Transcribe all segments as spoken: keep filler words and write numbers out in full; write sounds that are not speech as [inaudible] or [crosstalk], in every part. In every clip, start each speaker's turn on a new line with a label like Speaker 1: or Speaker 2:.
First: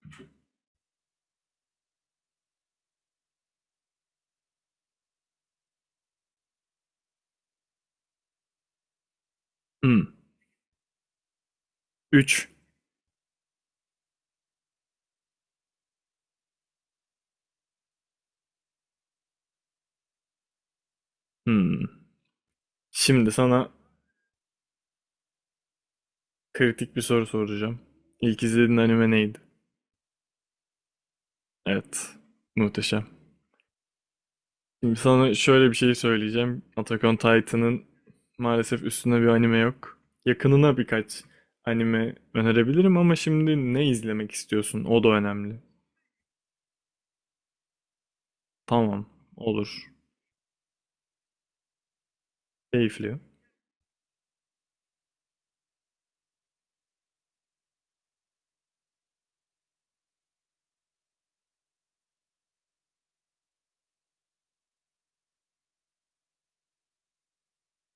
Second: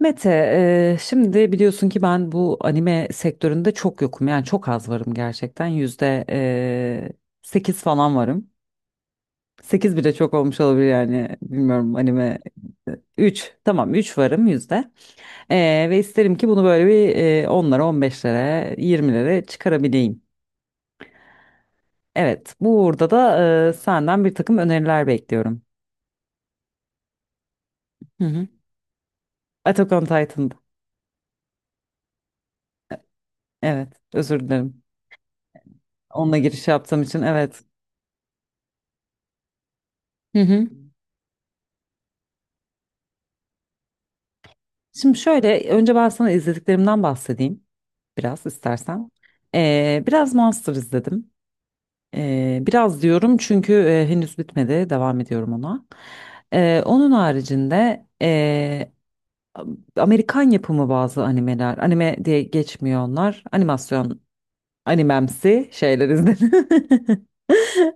Speaker 1: Mete, eee, şimdi biliyorsun ki ben bu anime sektöründe çok yokum. Yani çok az varım gerçekten. Yüzde eee sekiz falan varım. Sekiz bile
Speaker 2: Hmm.
Speaker 1: çok olmuş olabilir yani. Bilmiyorum anime
Speaker 2: üç.
Speaker 1: üç. Tamam, üç varım yüzde. Eee, ve isterim ki bunu böyle bir eee onlara, on beşlere yirmilere çıkarabileyim.
Speaker 2: Hmm.
Speaker 1: Evet, burada
Speaker 2: Şimdi
Speaker 1: da
Speaker 2: sana
Speaker 1: eee, senden bir takım öneriler bekliyorum.
Speaker 2: kritik bir soru soracağım.
Speaker 1: Hı
Speaker 2: İlk
Speaker 1: hı.
Speaker 2: izlediğin anime neydi?
Speaker 1: Attack on Titan'da.
Speaker 2: Evet. Muhteşem.
Speaker 1: Evet, özür dilerim.
Speaker 2: Şimdi sana şöyle bir şey
Speaker 1: Onunla
Speaker 2: söyleyeceğim.
Speaker 1: giriş yaptığım
Speaker 2: Attack on
Speaker 1: için evet.
Speaker 2: Titan'ın maalesef üstüne bir anime yok.
Speaker 1: Hı hı.
Speaker 2: Yakınına birkaç anime önerebilirim, ama şimdi ne izlemek istiyorsun? O da
Speaker 1: Şimdi
Speaker 2: önemli.
Speaker 1: şöyle önce ben sana izlediklerimden bahsedeyim biraz
Speaker 2: Tamam.
Speaker 1: istersen.
Speaker 2: Olur.
Speaker 1: Ee, biraz Monster izledim. Ee, biraz
Speaker 2: Keyifli.
Speaker 1: diyorum çünkü e, henüz bitmedi, devam ediyorum ona. Ee, onun haricinde e, Amerikan yapımı bazı animeler, anime diye geçmiyor onlar, animasyon animemsi şeyler izledim.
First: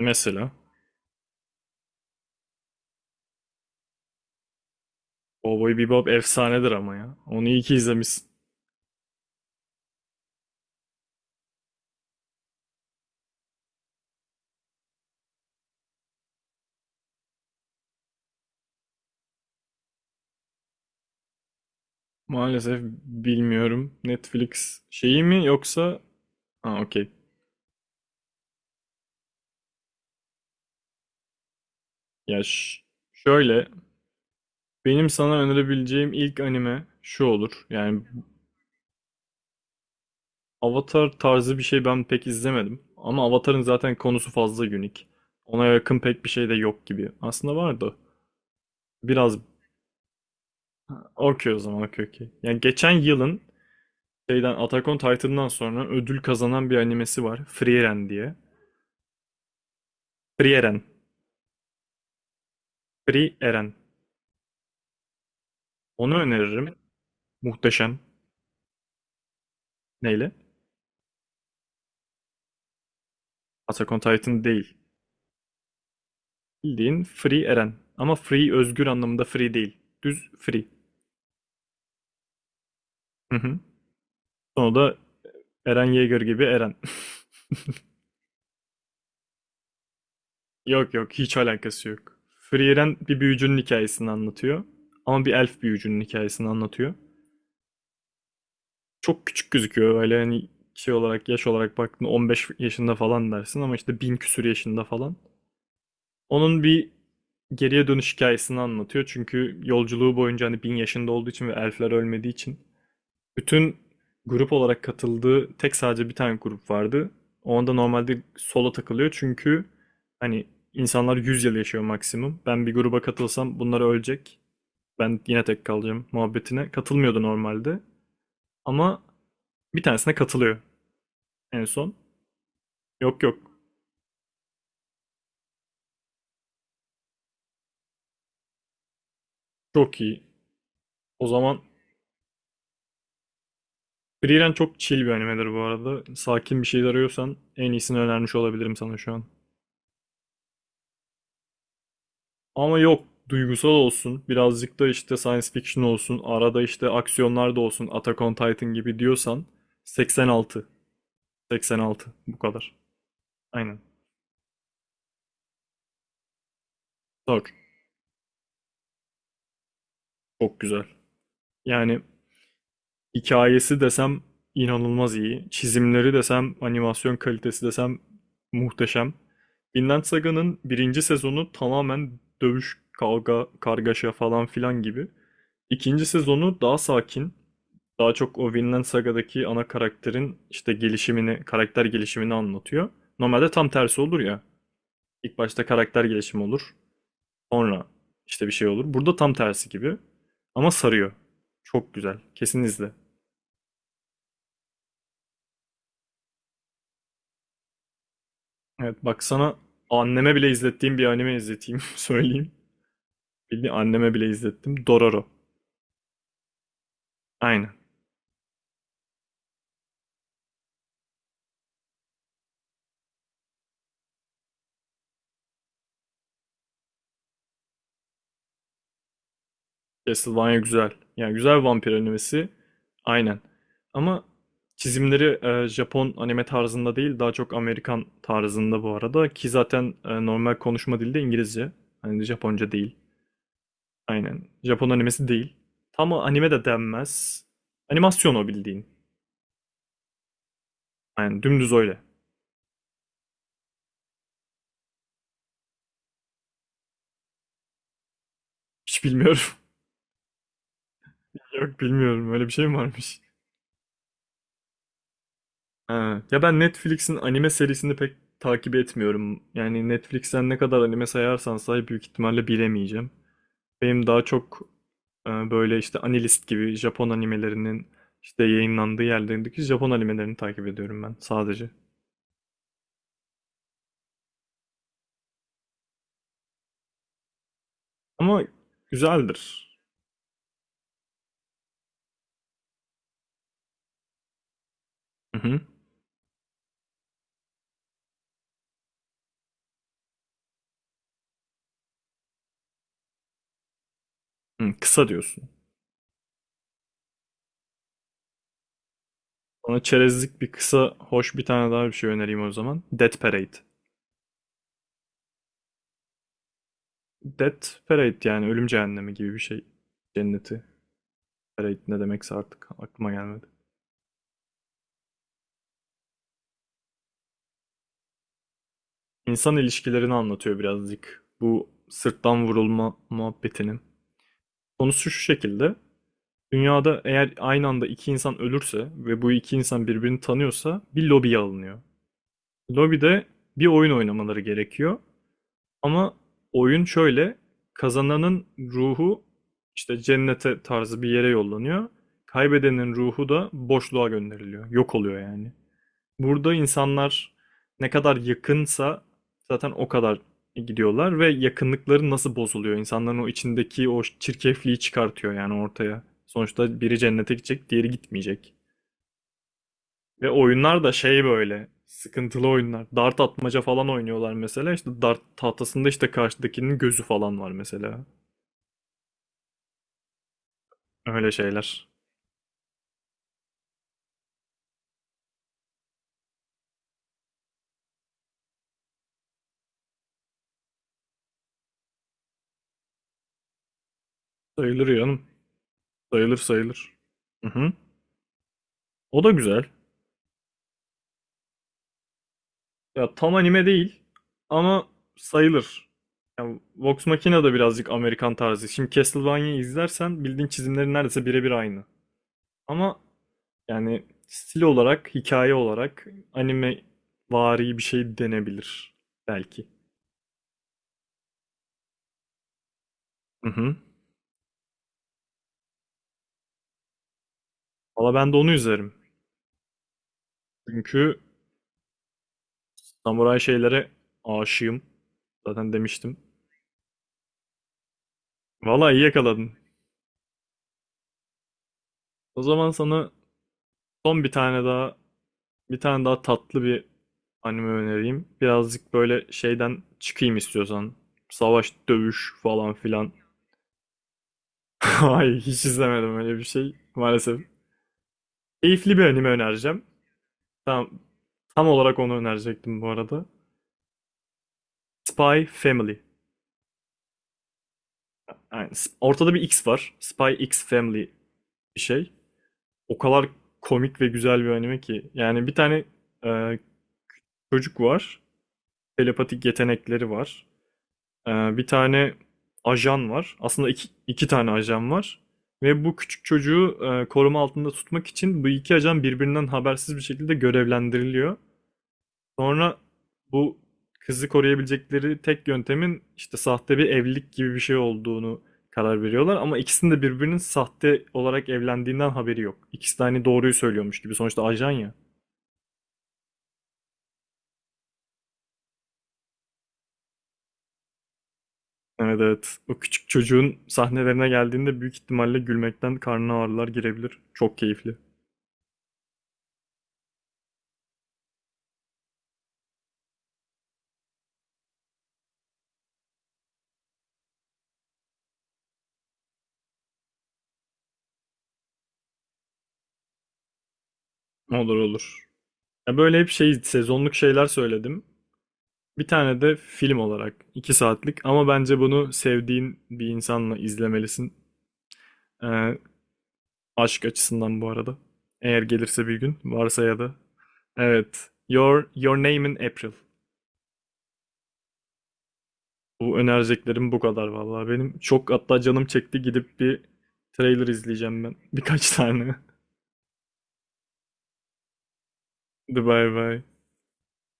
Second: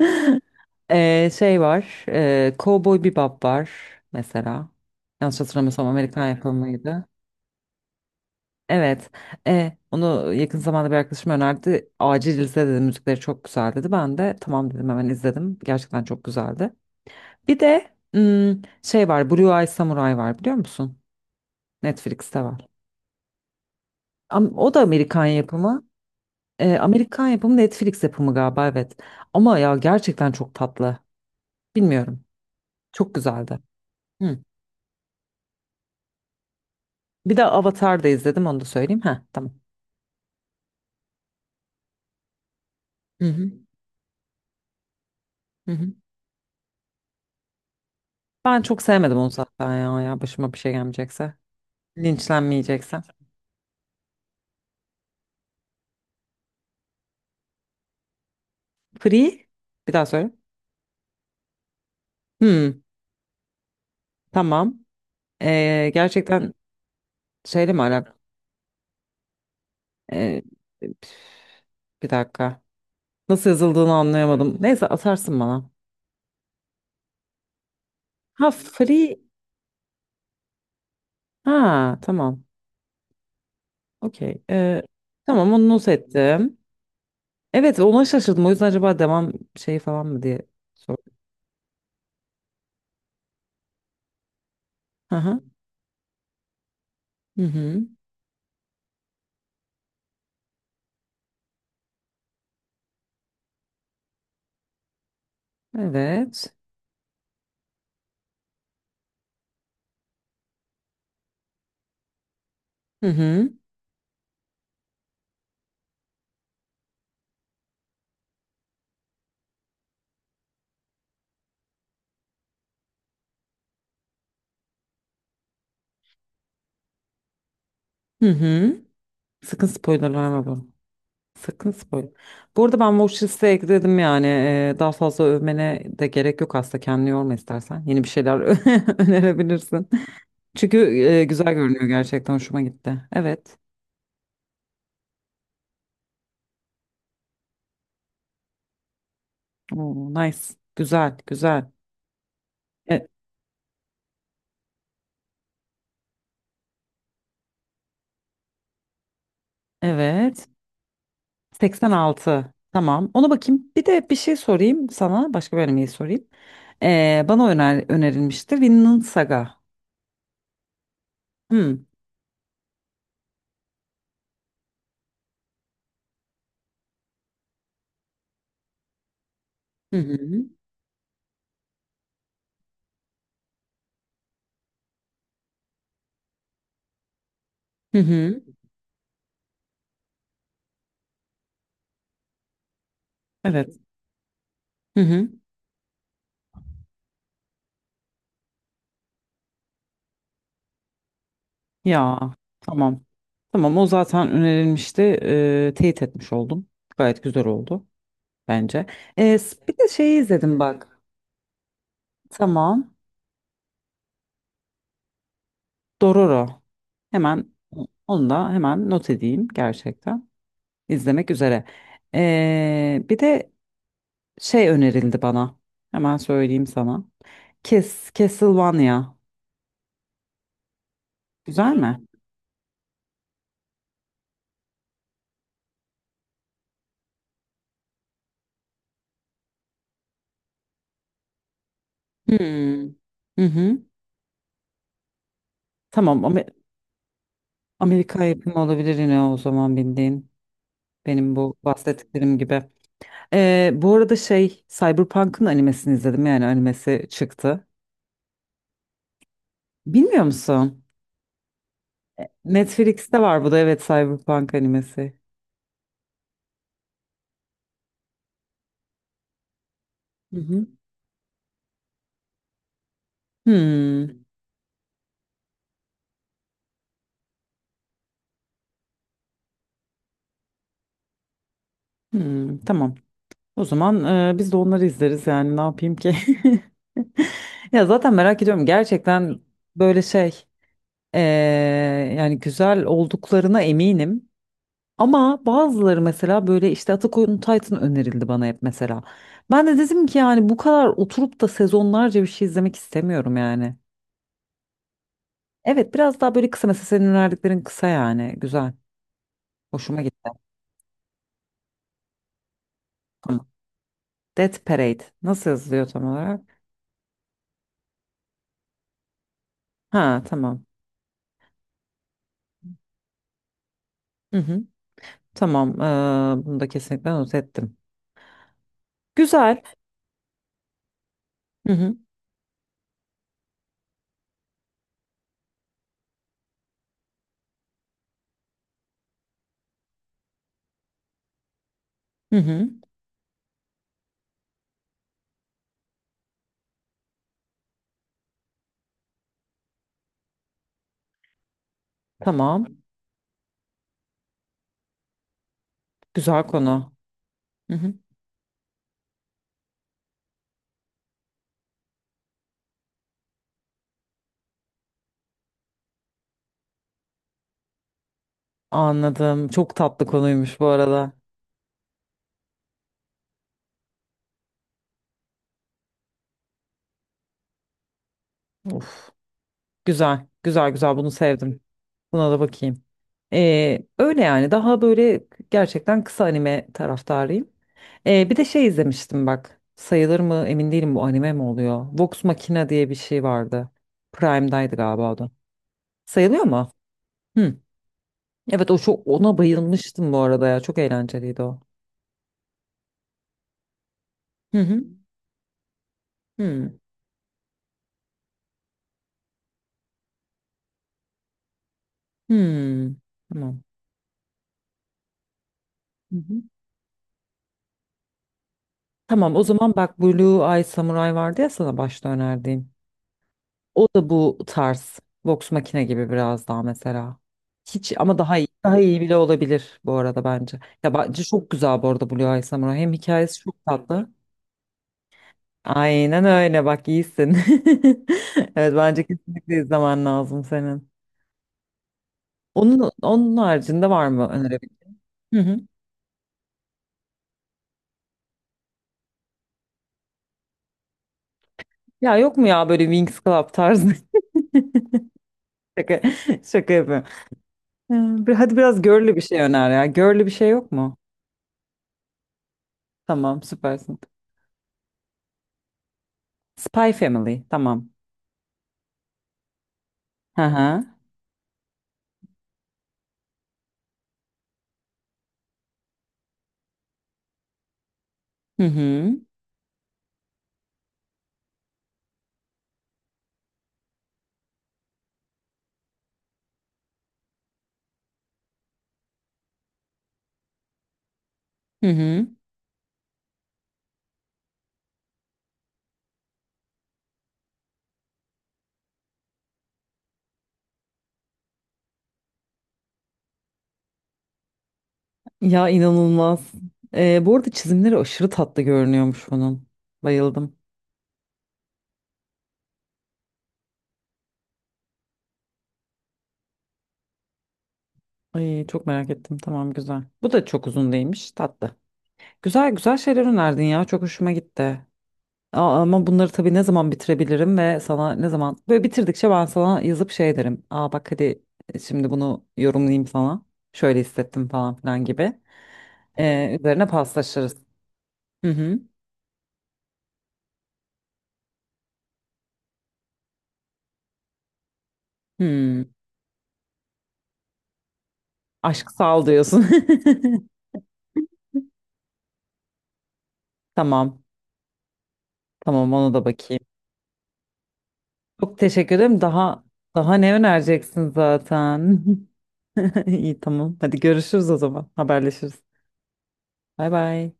Speaker 2: Mesela
Speaker 1: [laughs] Ee, şey var, e, Cowboy Bebop var mesela, yanlış
Speaker 2: Cowboy
Speaker 1: hatırlamıyorsam
Speaker 2: Bebop
Speaker 1: Amerikan
Speaker 2: efsanedir ama
Speaker 1: yapımıydı.
Speaker 2: ya. Onu iyi ki izlemişsin.
Speaker 1: Evet. E, onu yakın zamanda bir arkadaşım önerdi. Acil izle dedi. Müzikleri çok güzel dedi. Ben de tamam dedim, hemen izledim. Gerçekten çok güzeldi. Bir de hmm, şey var. Blue Eye Samurai var, biliyor musun? Netflix'te var.
Speaker 2: Maalesef bilmiyorum.
Speaker 1: Am- O da
Speaker 2: Netflix şeyi
Speaker 1: Amerikan
Speaker 2: mi
Speaker 1: yapımı.
Speaker 2: yoksa...
Speaker 1: E,
Speaker 2: Ha okey.
Speaker 1: Amerikan yapımı, Netflix yapımı galiba, evet. Ama ya gerçekten çok tatlı. Bilmiyorum.
Speaker 2: Ya ş-
Speaker 1: Çok güzeldi.
Speaker 2: şöyle
Speaker 1: Hı.
Speaker 2: benim sana önerebileceğim ilk anime şu
Speaker 1: Bir de
Speaker 2: olur. Yani
Speaker 1: Avatar da izledim, onu da söyleyeyim. Ha tamam.
Speaker 2: Avatar tarzı bir şey ben pek izlemedim. Ama
Speaker 1: Hı hı.
Speaker 2: Avatar'ın zaten konusu fazla unik. Ona
Speaker 1: Hı hı.
Speaker 2: yakın pek bir şey de yok gibi. Aslında vardı.
Speaker 1: Ben çok sevmedim onu
Speaker 2: Biraz
Speaker 1: zaten ya. Ya başıma bir şey gelmeyecekse.
Speaker 2: okey o zaman, okey okey. Yani geçen
Speaker 1: Linçlenmeyecekse.
Speaker 2: yılın şeyden Attack on Titan'dan sonra ödül kazanan bir animesi var. Frieren diye.
Speaker 1: Free. Bir daha söyle.
Speaker 2: Frieren.
Speaker 1: Hmm,
Speaker 2: Frieren.
Speaker 1: tamam. Ee,
Speaker 2: Onu
Speaker 1: gerçekten
Speaker 2: öneririm.
Speaker 1: şeyle mi
Speaker 2: Muhteşem.
Speaker 1: alakalı?
Speaker 2: Neyle?
Speaker 1: Ee, Bir dakika. Nasıl yazıldığını
Speaker 2: Attack on Titan
Speaker 1: anlayamadım.
Speaker 2: değil.
Speaker 1: Neyse, atarsın bana.
Speaker 2: Bildiğin Free Eren. Ama
Speaker 1: Ha
Speaker 2: free özgür
Speaker 1: free.
Speaker 2: anlamında free değil. Düz free.
Speaker 1: Ha tamam.
Speaker 2: Hı hı.
Speaker 1: Okey.
Speaker 2: Sonra
Speaker 1: Ee,
Speaker 2: da
Speaker 1: tamam, onu not
Speaker 2: Eren Yeager gibi
Speaker 1: ettim.
Speaker 2: Eren. [laughs]
Speaker 1: Evet, ona şaşırdım. O yüzden acaba devam şeyi falan mı diye
Speaker 2: Yok yok,
Speaker 1: sordum.
Speaker 2: hiç alakası yok. Free Eren bir büyücünün hikayesini anlatıyor. Ama bir
Speaker 1: Aha.
Speaker 2: elf büyücünün hikayesini anlatıyor.
Speaker 1: Hı hı.
Speaker 2: Çok küçük gözüküyor, öyle hani şey olarak, yaş olarak baktığında on beş yaşında falan dersin, ama işte bin küsür yaşında falan.
Speaker 1: Evet.
Speaker 2: Onun bir geriye dönüş hikayesini anlatıyor. Çünkü yolculuğu boyunca, hani bin yaşında olduğu için ve elfler ölmediği için,
Speaker 1: Hı hı.
Speaker 2: bütün grup olarak katıldığı tek, sadece bir tane grup vardı. Onda normalde solo takılıyor, çünkü hani insanlar yüz yıl yaşıyor maksimum. Ben bir gruba katılsam bunlar ölecek. Ben yine tek kalacağım muhabbetine. Katılmıyordu normalde.
Speaker 1: Hı hı.
Speaker 2: Ama
Speaker 1: Sakın
Speaker 2: bir
Speaker 1: spoiler
Speaker 2: tanesine
Speaker 1: verme bana.
Speaker 2: katılıyor en
Speaker 1: Sakın
Speaker 2: son.
Speaker 1: spoil. Bu arada ben watch
Speaker 2: Yok yok,
Speaker 1: listeye ekledim yani. Ee, daha fazla övmene de gerek yok aslında. Kendini yorma istersen. Yeni bir şeyler [laughs] önerebilirsin.
Speaker 2: çok iyi.
Speaker 1: Çünkü e,
Speaker 2: O
Speaker 1: güzel
Speaker 2: zaman
Speaker 1: görünüyor gerçekten. Hoşuma gitti. Evet.
Speaker 2: Frieren çok chill bir animedir bu arada. Sakin bir şey arıyorsan en iyisini önermiş olabilirim sana şu an.
Speaker 1: Oo, nice. Güzel, güzel.
Speaker 2: Ama
Speaker 1: E,
Speaker 2: yok, duygusal olsun birazcık, da işte science fiction olsun, arada işte aksiyonlar da olsun Attack on Titan gibi diyorsan,
Speaker 1: evet.
Speaker 2: seksen altı. seksen altı bu
Speaker 1: seksen altı.
Speaker 2: kadar.
Speaker 1: Tamam. Ona bakayım.
Speaker 2: Aynen.
Speaker 1: Bir de bir şey sorayım sana. Başka bir animeyi sorayım. Ee,
Speaker 2: Sor.
Speaker 1: bana öner önerilmişti. Vinland Saga.
Speaker 2: Çok güzel.
Speaker 1: Hmm.
Speaker 2: Yani hikayesi desem inanılmaz iyi. Çizimleri desem, animasyon kalitesi desem muhteşem.
Speaker 1: Hı
Speaker 2: Vinland
Speaker 1: hı.
Speaker 2: Saga'nın birinci sezonu tamamen dövüş, kavga, kargaşa falan filan gibi. İkinci sezonu daha sakin.
Speaker 1: Hı
Speaker 2: Daha çok
Speaker 1: hı.
Speaker 2: o Vinland Saga'daki ana karakterin işte gelişimini, karakter gelişimini anlatıyor. Normalde tam
Speaker 1: Evet.
Speaker 2: tersi olur ya.
Speaker 1: Hı hı.
Speaker 2: İlk başta karakter gelişimi olur. Sonra işte bir şey olur. Burada tam tersi gibi. Ama sarıyor. Çok güzel.
Speaker 1: Ya.
Speaker 2: Kesin izle.
Speaker 1: Tamam. Tamam, o zaten önerilmişti. Ee, teyit etmiş oldum. Gayet güzel oldu bence.
Speaker 2: Evet, bak
Speaker 1: Ee,
Speaker 2: sana
Speaker 1: Bir de şeyi
Speaker 2: anneme bile
Speaker 1: izledim
Speaker 2: izlettiğim
Speaker 1: bak.
Speaker 2: bir anime izleteyim, [laughs] söyleyeyim.
Speaker 1: Tamam.
Speaker 2: Bildiğin anneme bile izlettim. Dororo.
Speaker 1: Dororo. Hemen
Speaker 2: Aynen.
Speaker 1: onu da hemen not edeyim gerçekten. İzlemek üzere. Ee, bir de şey önerildi bana. Hemen söyleyeyim sana. Kes, Castlevania.
Speaker 2: Castlevania güzel. Yani güzel
Speaker 1: Güzel
Speaker 2: vampir
Speaker 1: mi?
Speaker 2: animesi. Aynen. Ama çizimleri e, Japon anime tarzında değil, daha çok Amerikan tarzında bu arada. Ki zaten e, normal konuşma dili de İngilizce. Hani Japonca
Speaker 1: Hmm.
Speaker 2: değil.
Speaker 1: Hı hı.
Speaker 2: Aynen. Japon animesi değil. Tam
Speaker 1: Tamam.
Speaker 2: anime
Speaker 1: Amer-
Speaker 2: de denmez.
Speaker 1: Amerika
Speaker 2: Animasyon o,
Speaker 1: yapımı
Speaker 2: bildiğin.
Speaker 1: olabilir yine o zaman, bildiğin. Benim
Speaker 2: Aynen,
Speaker 1: bu
Speaker 2: dümdüz öyle.
Speaker 1: bahsettiklerim gibi. Ee, bu arada şey, Cyberpunk'ın animesini izledim, yani animesi çıktı.
Speaker 2: Hiç bilmiyorum.
Speaker 1: Bilmiyor musun?
Speaker 2: [laughs] Yok bilmiyorum. Öyle bir şey mi varmış?
Speaker 1: Netflix'te var bu da, evet, Cyberpunk animesi.
Speaker 2: Ha. Ya ben Netflix'in anime serisini pek takip etmiyorum. Yani
Speaker 1: Hı
Speaker 2: Netflix'ten ne
Speaker 1: hı.
Speaker 2: kadar anime sayarsan say, büyük ihtimalle bilemeyeceğim. Benim daha
Speaker 1: Hmm,
Speaker 2: çok e, böyle işte Anilist gibi Japon animelerinin işte yayınlandığı yerlerindeki Japon animelerini takip ediyorum ben sadece.
Speaker 1: hmm, tamam. O zaman e, biz de onları izleriz yani, ne yapayım ki? [laughs] Ya zaten merak
Speaker 2: Ama
Speaker 1: ediyorum gerçekten
Speaker 2: güzeldir.
Speaker 1: böyle şey, e, yani güzel olduklarına eminim.
Speaker 2: Hı
Speaker 1: Ama
Speaker 2: hı.
Speaker 1: bazıları mesela böyle işte Attack on Titan önerildi bana hep mesela. Ben de dedim ki yani bu kadar oturup da sezonlarca bir şey izlemek istemiyorum yani.
Speaker 2: Hı, kısa diyorsun.
Speaker 1: Evet, biraz daha böyle kısa, mesela senin önerdiklerin kısa, yani güzel.
Speaker 2: Bana
Speaker 1: Hoşuma gitti.
Speaker 2: çerezlik bir kısa, hoş bir tane daha bir şey önereyim o zaman. Death
Speaker 1: Tamam.
Speaker 2: Parade.
Speaker 1: Death Parade nasıl yazılıyor tam olarak?
Speaker 2: Death Parade, yani ölüm cehennemi gibi bir şey.
Speaker 1: Ha
Speaker 2: Cenneti.
Speaker 1: tamam.
Speaker 2: Parade ne demekse artık aklıma gelmedi.
Speaker 1: Hı hı. Tamam, ee, bunu da kesinlikle not ettim.
Speaker 2: İnsan
Speaker 1: Güzel.
Speaker 2: ilişkilerini anlatıyor birazcık. Bu
Speaker 1: Hı hı.
Speaker 2: sırttan vurulma muhabbetinin. Konusu şu şekilde. Dünyada eğer aynı anda iki insan ölürse ve bu iki insan birbirini tanıyorsa, bir lobiye alınıyor.
Speaker 1: Hı hı.
Speaker 2: Lobide bir oyun oynamaları gerekiyor. Ama oyun şöyle. Kazananın ruhu işte cennete tarzı bir yere yollanıyor.
Speaker 1: Tamam.
Speaker 2: Kaybedenin ruhu da boşluğa gönderiliyor. Yok oluyor yani.
Speaker 1: Güzel
Speaker 2: Burada
Speaker 1: konu.
Speaker 2: insanlar
Speaker 1: Hı
Speaker 2: ne
Speaker 1: hı.
Speaker 2: kadar yakınsa zaten o kadar gidiyorlar ve yakınlıkları nasıl bozuluyor? İnsanların o içindeki o çirkefliği çıkartıyor yani ortaya. Sonuçta biri cennete gidecek, diğeri gitmeyecek.
Speaker 1: Anladım. Çok tatlı
Speaker 2: Ve
Speaker 1: konuymuş bu
Speaker 2: oyunlar da
Speaker 1: arada.
Speaker 2: şey, böyle sıkıntılı oyunlar. Dart atmaca falan oynuyorlar mesela. İşte dart tahtasında işte karşıdakinin gözü falan var mesela.
Speaker 1: Of. Güzel. Güzel güzel, bunu
Speaker 2: Öyle
Speaker 1: sevdim.
Speaker 2: şeyler.
Speaker 1: Buna da bakayım. Ee, öyle yani, daha böyle gerçekten kısa anime taraftarıyım. Ee, bir de şey izlemiştim bak. Sayılır mı emin değilim, bu anime mi oluyor? Vox Machina diye bir şey vardı. Prime'daydı
Speaker 2: Sayılır
Speaker 1: galiba o
Speaker 2: yanım,
Speaker 1: da.
Speaker 2: sayılır
Speaker 1: Sayılıyor mu?
Speaker 2: sayılır. Hı
Speaker 1: Hı.
Speaker 2: hı.
Speaker 1: Evet, o çok,
Speaker 2: O da
Speaker 1: ona
Speaker 2: güzel.
Speaker 1: bayılmıştım bu arada ya. Çok eğlenceliydi o.
Speaker 2: Ya tam anime değil
Speaker 1: Hı hı.
Speaker 2: ama sayılır. Ya,
Speaker 1: Hı.
Speaker 2: Vox Machina da birazcık Amerikan tarzı. Şimdi Castlevania'yı izlersen bildiğin çizimleri neredeyse birebir aynı.
Speaker 1: Hı.
Speaker 2: Ama
Speaker 1: Tamam.
Speaker 2: yani stil olarak, hikaye olarak
Speaker 1: Hı hı.
Speaker 2: anime vari bir şey denebilir
Speaker 1: Tamam, o
Speaker 2: belki.
Speaker 1: zaman bak, Blue Eye Samurai vardı ya sana başta önerdiğim.
Speaker 2: Hı hı.
Speaker 1: O da bu tarz. Vox Machina gibi biraz daha mesela. Hiç,
Speaker 2: Valla
Speaker 1: ama
Speaker 2: ben de
Speaker 1: daha iyi.
Speaker 2: onu
Speaker 1: Daha
Speaker 2: üzerim.
Speaker 1: iyi bile olabilir bu arada bence. Ya
Speaker 2: Çünkü
Speaker 1: bence çok güzel bu arada Blue Eye Samurai. Hem
Speaker 2: samuray
Speaker 1: hikayesi çok
Speaker 2: şeylere
Speaker 1: tatlı.
Speaker 2: aşığım. Zaten demiştim.
Speaker 1: Aynen öyle, bak iyisin. [laughs] Evet,
Speaker 2: Valla iyi
Speaker 1: bence
Speaker 2: yakaladın.
Speaker 1: kesinlikle izlemen lazım senin.
Speaker 2: O zaman
Speaker 1: Onun,
Speaker 2: sana
Speaker 1: onun haricinde var
Speaker 2: son
Speaker 1: mı
Speaker 2: bir tane daha,
Speaker 1: önerebileceğin? Hı hı.
Speaker 2: bir tane daha tatlı bir anime önereyim. Birazcık böyle şeyden çıkayım istiyorsan. Savaş,
Speaker 1: Ya
Speaker 2: dövüş
Speaker 1: yok mu ya
Speaker 2: falan
Speaker 1: böyle
Speaker 2: filan.
Speaker 1: wings Club tarzı? [laughs]
Speaker 2: [laughs] Ay, hiç
Speaker 1: Şaka,
Speaker 2: izlemedim öyle bir
Speaker 1: şaka
Speaker 2: şey
Speaker 1: yapıyorum.
Speaker 2: maalesef.
Speaker 1: Ee, bir- Hadi biraz
Speaker 2: Keyifli bir
Speaker 1: girly bir
Speaker 2: anime
Speaker 1: şey öner
Speaker 2: önereceğim.
Speaker 1: ya. Girly bir şey yok
Speaker 2: Tam,
Speaker 1: mu?
Speaker 2: tam olarak onu önerecektim bu arada.
Speaker 1: Tamam, süpersin.
Speaker 2: Spy Family.
Speaker 1: Spy Family, tamam.
Speaker 2: Yani sp- ortada bir X var. Spy
Speaker 1: Hı
Speaker 2: X
Speaker 1: hı.
Speaker 2: Family bir şey. O kadar komik ve güzel bir anime ki. Yani bir tane e, çocuk var.
Speaker 1: Hı hı.
Speaker 2: Telepatik yetenekleri var. Ee, bir tane ajan var. Aslında iki, iki tane ajan var. Ve bu küçük çocuğu e, koruma altında tutmak için bu iki ajan birbirinden habersiz bir şekilde görevlendiriliyor.
Speaker 1: Hı hı.
Speaker 2: Sonra bu kızı koruyabilecekleri tek yöntemin işte sahte bir evlilik gibi bir şey olduğunu karar veriyorlar. Ama ikisinin de birbirinin sahte olarak evlendiğinden haberi yok. İkisi de hani doğruyu söylüyormuş gibi. Sonuçta ajan ya.
Speaker 1: Ya inanılmaz. Ee, bu arada çizimleri aşırı tatlı görünüyormuş onun. Bayıldım.
Speaker 2: Evet evet. O küçük çocuğun sahnelerine geldiğinde büyük ihtimalle gülmekten karnına ağrılar girebilir. Çok keyifli.
Speaker 1: Ay, çok merak ettim. Tamam, güzel. Bu da çok uzun değilmiş. Tatlı. Güzel güzel şeyler önerdin ya. Çok hoşuma gitti. Aa, ama bunları tabii ne zaman bitirebilirim ve sana ne zaman böyle bitirdikçe ben sana yazıp şey derim. Aa bak, hadi e, şimdi bunu yorumlayayım sana. Şöyle hissettim falan
Speaker 2: Olur
Speaker 1: filan
Speaker 2: olur.
Speaker 1: gibi.
Speaker 2: Ya böyle hep şey,
Speaker 1: Ee, üzerine
Speaker 2: sezonluk şeyler
Speaker 1: paslaşırız.
Speaker 2: söyledim.
Speaker 1: Hı hı.
Speaker 2: Bir tane de film olarak, iki saatlik, ama bence bunu sevdiğin bir insanla izlemelisin. Ee,
Speaker 1: Hmm.
Speaker 2: aşk açısından bu arada. Eğer
Speaker 1: Aşk
Speaker 2: gelirse bir
Speaker 1: sal
Speaker 2: gün,
Speaker 1: diyorsun.
Speaker 2: varsa ya da. Evet. Your Your Name in April.
Speaker 1: [laughs] Tamam. Tamam, ona
Speaker 2: Bu
Speaker 1: da bakayım.
Speaker 2: önereceklerim bu kadar vallahi benim. Çok,
Speaker 1: Çok
Speaker 2: hatta canım
Speaker 1: teşekkür ederim.
Speaker 2: çekti gidip
Speaker 1: Daha
Speaker 2: bir
Speaker 1: daha ne
Speaker 2: trailer
Speaker 1: önereceksin
Speaker 2: izleyeceğim ben. Birkaç
Speaker 1: zaten?
Speaker 2: tane.
Speaker 1: [laughs] İyi, tamam. Hadi görüşürüz o zaman. Haberleşiriz.
Speaker 2: [laughs] Hadi bay bay.
Speaker 1: Bay bay.